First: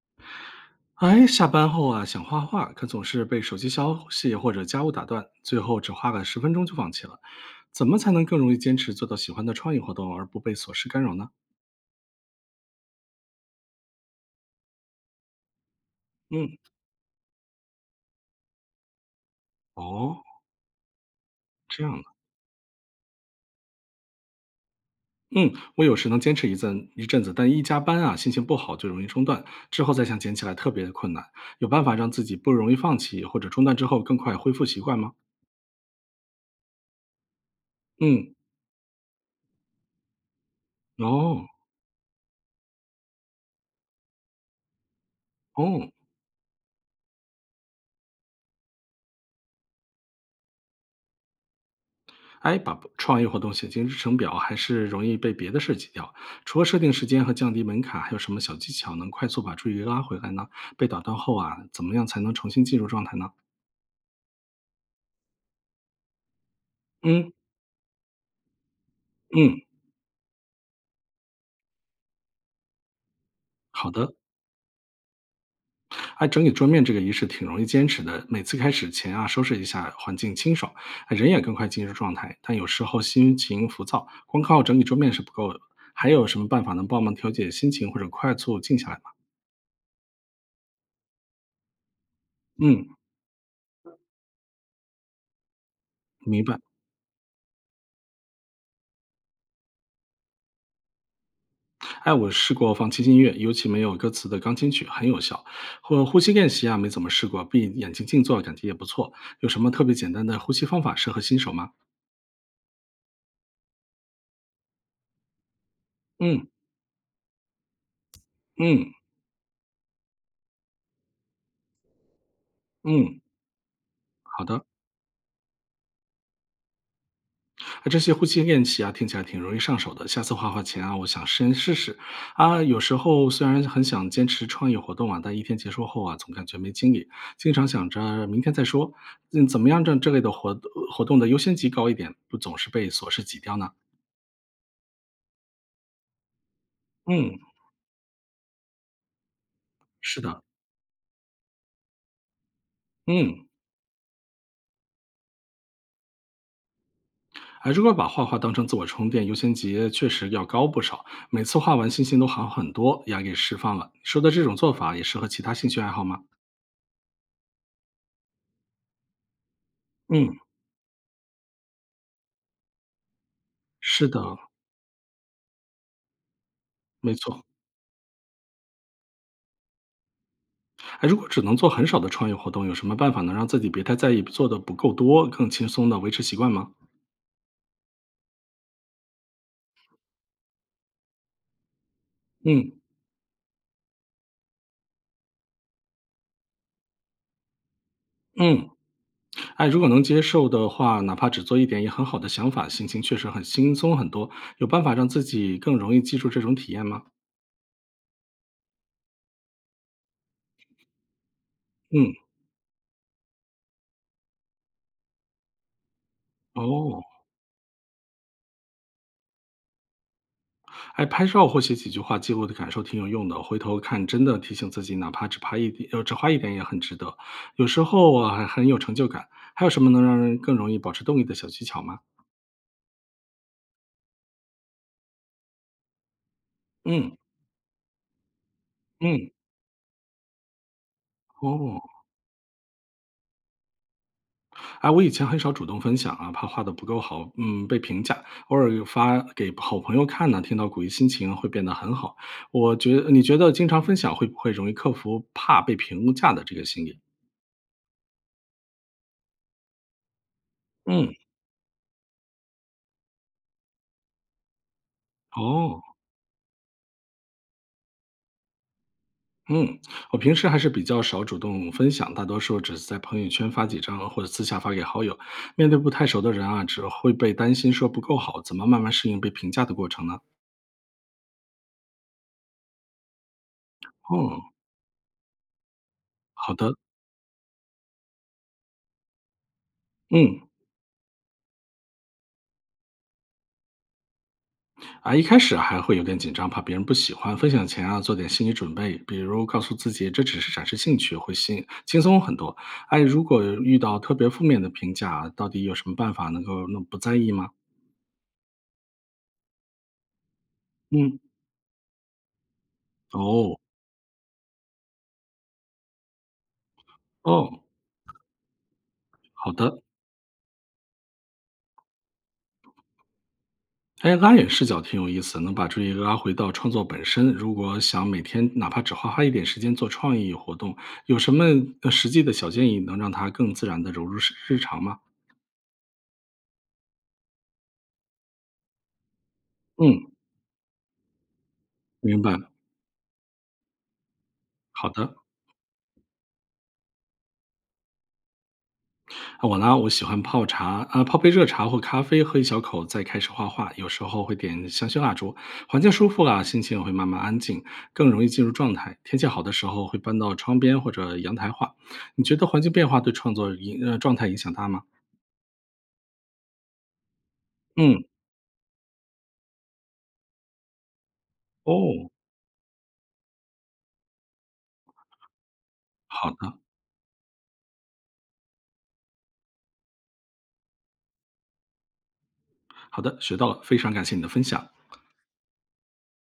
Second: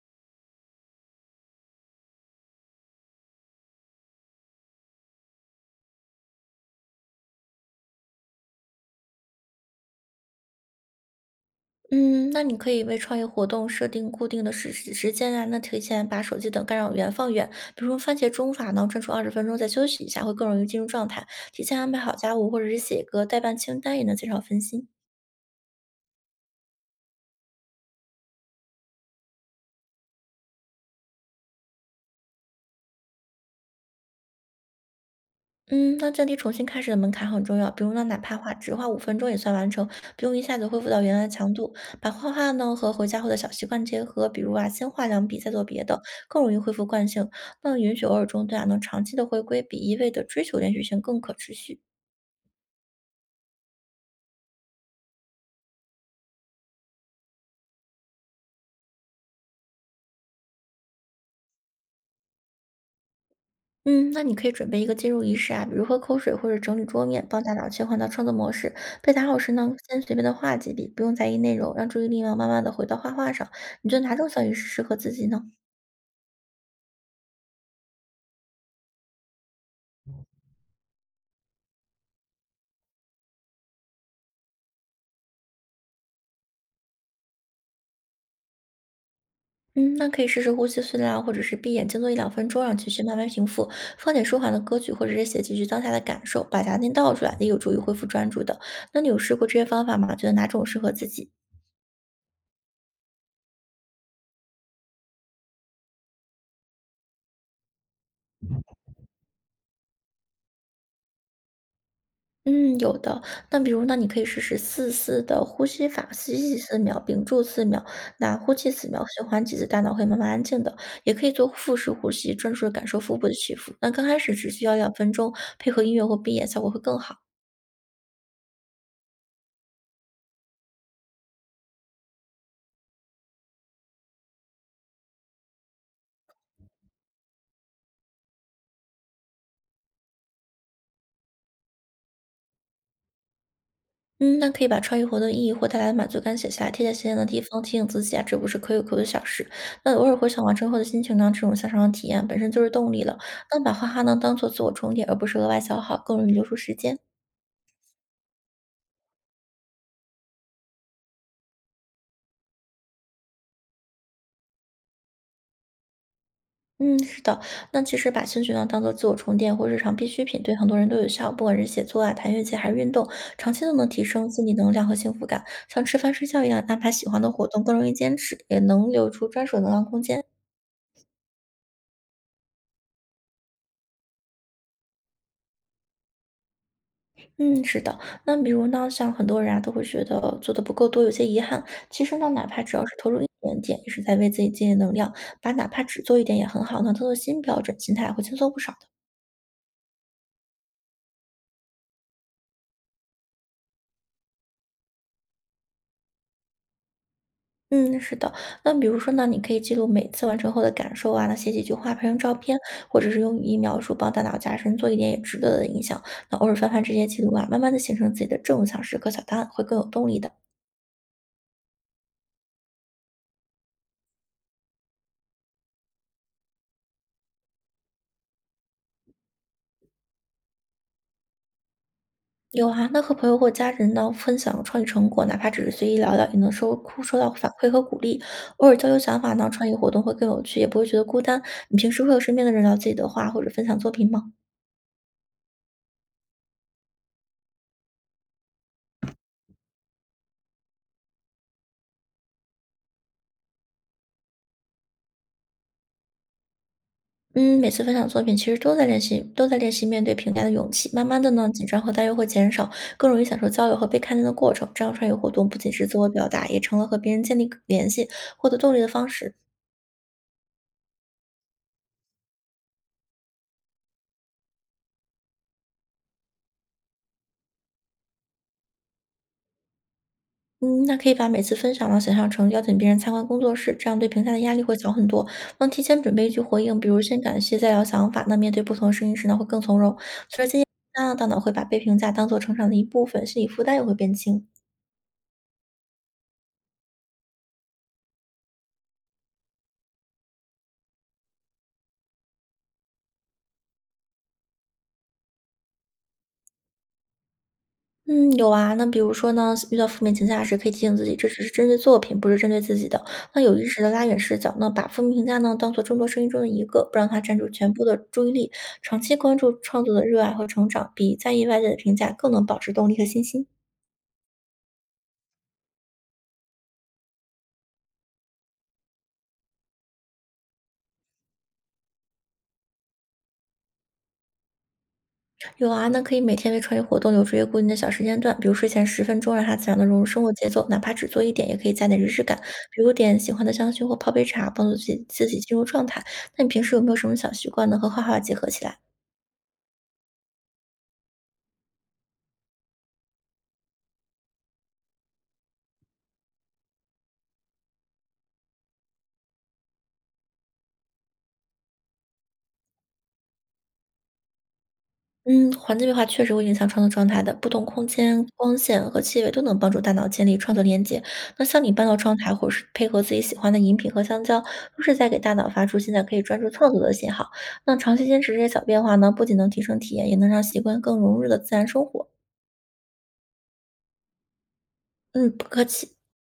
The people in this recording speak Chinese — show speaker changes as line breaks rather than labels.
哎，下班后啊，想画画，可总是被手机消息或者家务打断，最后只花个10分钟就放弃了。怎么才能更容易坚持做到喜欢的创意活动，而不被琐事干扰呢？
嗯，那你可以为创业活动设定固定的时间啊，那提前把手机
嗯。
等干扰源放远，比如番茄钟法呢，专注20分钟再休息一下，
哦。
会更容易进入状态。提前
这
安
样
排
的。
好家务或者是写个代办清单，也能减少分心。
嗯，我有时能坚持一阵子，但一加班啊，心情不好就容易中断，之后再想捡起来特别的困难。有办法让自己不容易放弃或者中断之后更快恢复习惯吗？
嗯，那降低重新开始的门槛很重要，比如呢，哪
嗯。
怕画只画5分钟也算完成，不用一下子恢复到原来的
哦。
强度。把画画呢和回家后的小习惯结合，比如啊，先画两笔再做别
哦。
的，更容易恢复惯性。那允许偶尔中断啊，能长期的回归，比一味的追求连续性更可持续。
哎，把创意活动写进日程表，还是容易被别的事挤掉。除了设定时间和降低门槛，还有什么小技巧能快速把注意力拉回来呢？被打断后啊，怎么样才能重新进入状态呢？
嗯，那你可以准备一个进入仪式啊，比如喝口水或者整理桌面，
嗯
帮大脑切换到创作模式。被打扰时
嗯，
呢，先随便的画几笔，不用在意内容，让注意力呢慢慢的回到画画上。你
好
觉得
的。
哪种小仪式适合自己呢？
哎，整理桌面这个仪式挺容易坚持的，每次开始前啊，收拾一下，环境清爽，哎人也更快进入状态。但有时候心情浮躁，光靠整理桌面是不够的。还有什么办法能帮忙调节心情或者快速静下来吗？
嗯，那可以试试呼吸训练啊，或者是闭眼静坐1到2分钟，让
嗯，
情绪慢慢平复。放点舒缓的歌曲，或者是写几句当下的感受，
明白。
把杂念倒出来，也有助于恢复专注的。那你有试过这些方法吗？觉得哪种适合自己？
哎，我试过放轻音乐，尤其没有歌词的钢琴曲很有效。或呼吸练习啊，没怎么试过，闭眼睛静坐感觉也不错。有什么特别简单的呼吸方法适合新手吗？
嗯，有的。那比如呢，你可以试试四四的呼吸法，吸
嗯
气四秒，屏住四秒，那呼气四
嗯
秒，循环几次，大脑会慢慢安静的。也可以做腹式呼吸，专注的感受腹
嗯，
部的起伏。那刚开始
好
只需
的。
要两分钟，配合音乐或闭眼，效果会更好。
啊，这些呼吸练习啊，听起来挺容易上手的。下次画画前啊，我想先试试。啊，有时候虽然很想坚持创业活动啊，但一天结束后啊，总感觉没精力，经常想着明天再说。嗯，怎么样让这类的活动的优先级高一点，不总是被琐事挤掉呢？
嗯，那可以把创意活动意义或带来的满足感写下来，贴在显眼的
嗯，
地方，提醒自己啊，这不是可有可无的小事。那偶尔
是
回
的。
想完成后的心情呢，这种向上的体验本身就是动力了。
嗯。
那把哈哈呢当做自我充电，而不是额外消耗，更容易留出时间。
啊，如果把画画当成自我充电，优先级确实要高不少。每次画完，心情都好很多，压力释放了。说的这种做法也适合其他兴趣爱好吗？
嗯，是的，那其实把兴趣呢当做自我充电或日常必需
嗯，
品，对很多人都有效。不管是写作啊、弹乐器还是运动，长期都能提
是的，
升心理能量和幸福感。像吃饭睡觉一样，安排喜
没
欢的
错。
活动更容易坚持，也能留出专属能量空间。
哎，如果只能做很少的创意活动，有什么办法能让自己别太在意做的不够多，更轻松的维持习惯吗？
嗯，是的。那比如呢，像很多人啊都会觉得做的不够多，有些遗憾。其实呢，哪怕
嗯
只要是投入一点点，也是在为自己积累能量。把哪怕只做一点也很好呢，当做新标准，心态会轻松不
嗯。
少。
哎，如果能接受的话，哪怕只做一点也很好的想法，心情确实很轻松很多。有办法让自己更容易记住这种体验吗？
嗯，是的。那比如说呢，你可以记录每次完成后的感受啊，那写几句话拍
嗯。
张照片，或者是用语音描述，帮大脑加深做一点也值得的影响。那偶尔翻翻这
哦。
些记录啊，慢慢的形成自己的正向时刻小档案，会更有动力的。
哎，拍照或写几句话记录的感受挺有用的，回头看真的提醒自己，哪怕只拍一点，只花一点也很值得。有时候啊，还很有成就感。还有什么能让人更容易保持动力的小技巧吗？
有啊，那和朋友或家人呢分享创意成果，哪怕只是随意聊聊，也能收
嗯
收到反馈和鼓励。偶尔交流想
嗯。
法呢，创意活动会更有趣，也不会觉得孤单。你
哦。
平时会和身边的人聊自己的话，或者分享作品吗？
哎，我以前很少主动分享啊，怕画的不够好，嗯，被评价。偶尔有发给好朋友看呢，听到鼓励，心情会变得很好。你觉得经常分享会不会容易克服怕被评价的这个心理？
嗯，每次分享作品其实都在练习，都在练习面对评价的勇气。慢
嗯。
慢的呢，紧张和担忧会减少，更容易享受交流和被看见的过程。这样创业活动不仅
哦。
是自我表达，也成了和别人建立联系、获得动力的方式。
嗯，我平时还是比较少主动分享，大多数只是在朋友圈发几张，或者私下发给好友。面对不太熟的人啊，只会被担心说不够好，怎么慢慢适应被评价的过程呢？
嗯，那可以把每次分享呢想象成邀请别人参观工作室，这样对评价的
哦。
压力会小很多。能提前准备一句
好
回
的。
应，比如先感谢，再聊想法。那面对不同的声音时呢，会更从容，
嗯。
那大脑会把被评价当做成长的一部分，心理负担也会变轻。
啊，一开始还会有点紧张，怕别人不喜欢。分享前啊，做点心理准备，比如告诉自己这只是展示兴趣，会心轻松很多。哎，如果遇到特别负面的评价，到底有什么办法能够那不在意吗？
嗯，有啊。那比如说呢，遇到负面评价时，可以提醒自己，
嗯。
这只是针对作品，不是针对自己的。那有
哦。
意识的拉远视角那把负面评价呢当做众多声音中的一个，不让它占住
哦。
全部的注意力。长期关注
好的。
创作的热爱和成长，比在意外界的评价更能保持动力和信心。
哎，拉远视角挺有意思，能把注意力拉回到创作本身。如果想每天哪怕只花一点时间做创意活动，有什么呃实际的小建议能让它更自然的融入日常吗？
有啊，那可以每天为创意活动留出一个固定的小时间段，比如睡前十分钟，让它自然的融入
嗯，
生活节奏，哪怕只做一点，也可以加点仪式
明白。
感，比如点喜欢的香薰或泡杯茶，帮助自
好
己
的。
自己进入状态。那你平时有没有什么小习惯呢？和画画结合起来？
啊我呢，我喜欢泡茶啊，泡杯热茶或咖啡，喝一小口，再开始画画。有时候会点香薰蜡烛，环境舒服了，心情也会慢慢安静，更容易进入状态。天气好的时候会搬到窗边或者阳台画。你觉得环境变化对创作状态影响大吗？
嗯，环境变化确实会影响创作状态的。不同空
嗯。
间、光线和气味都能帮助大脑建立创作连接。那像你搬到
哦。
窗台，或是配合自己喜欢的饮品和香蕉，都是在给大脑发出现在可以
好
专注
的。
创作的信号。那长期坚持这些小变化呢，不仅能提升体验，也能让习惯更融入的自然生活。
好的，学到了，非常感谢你的分享。
嗯，不客气。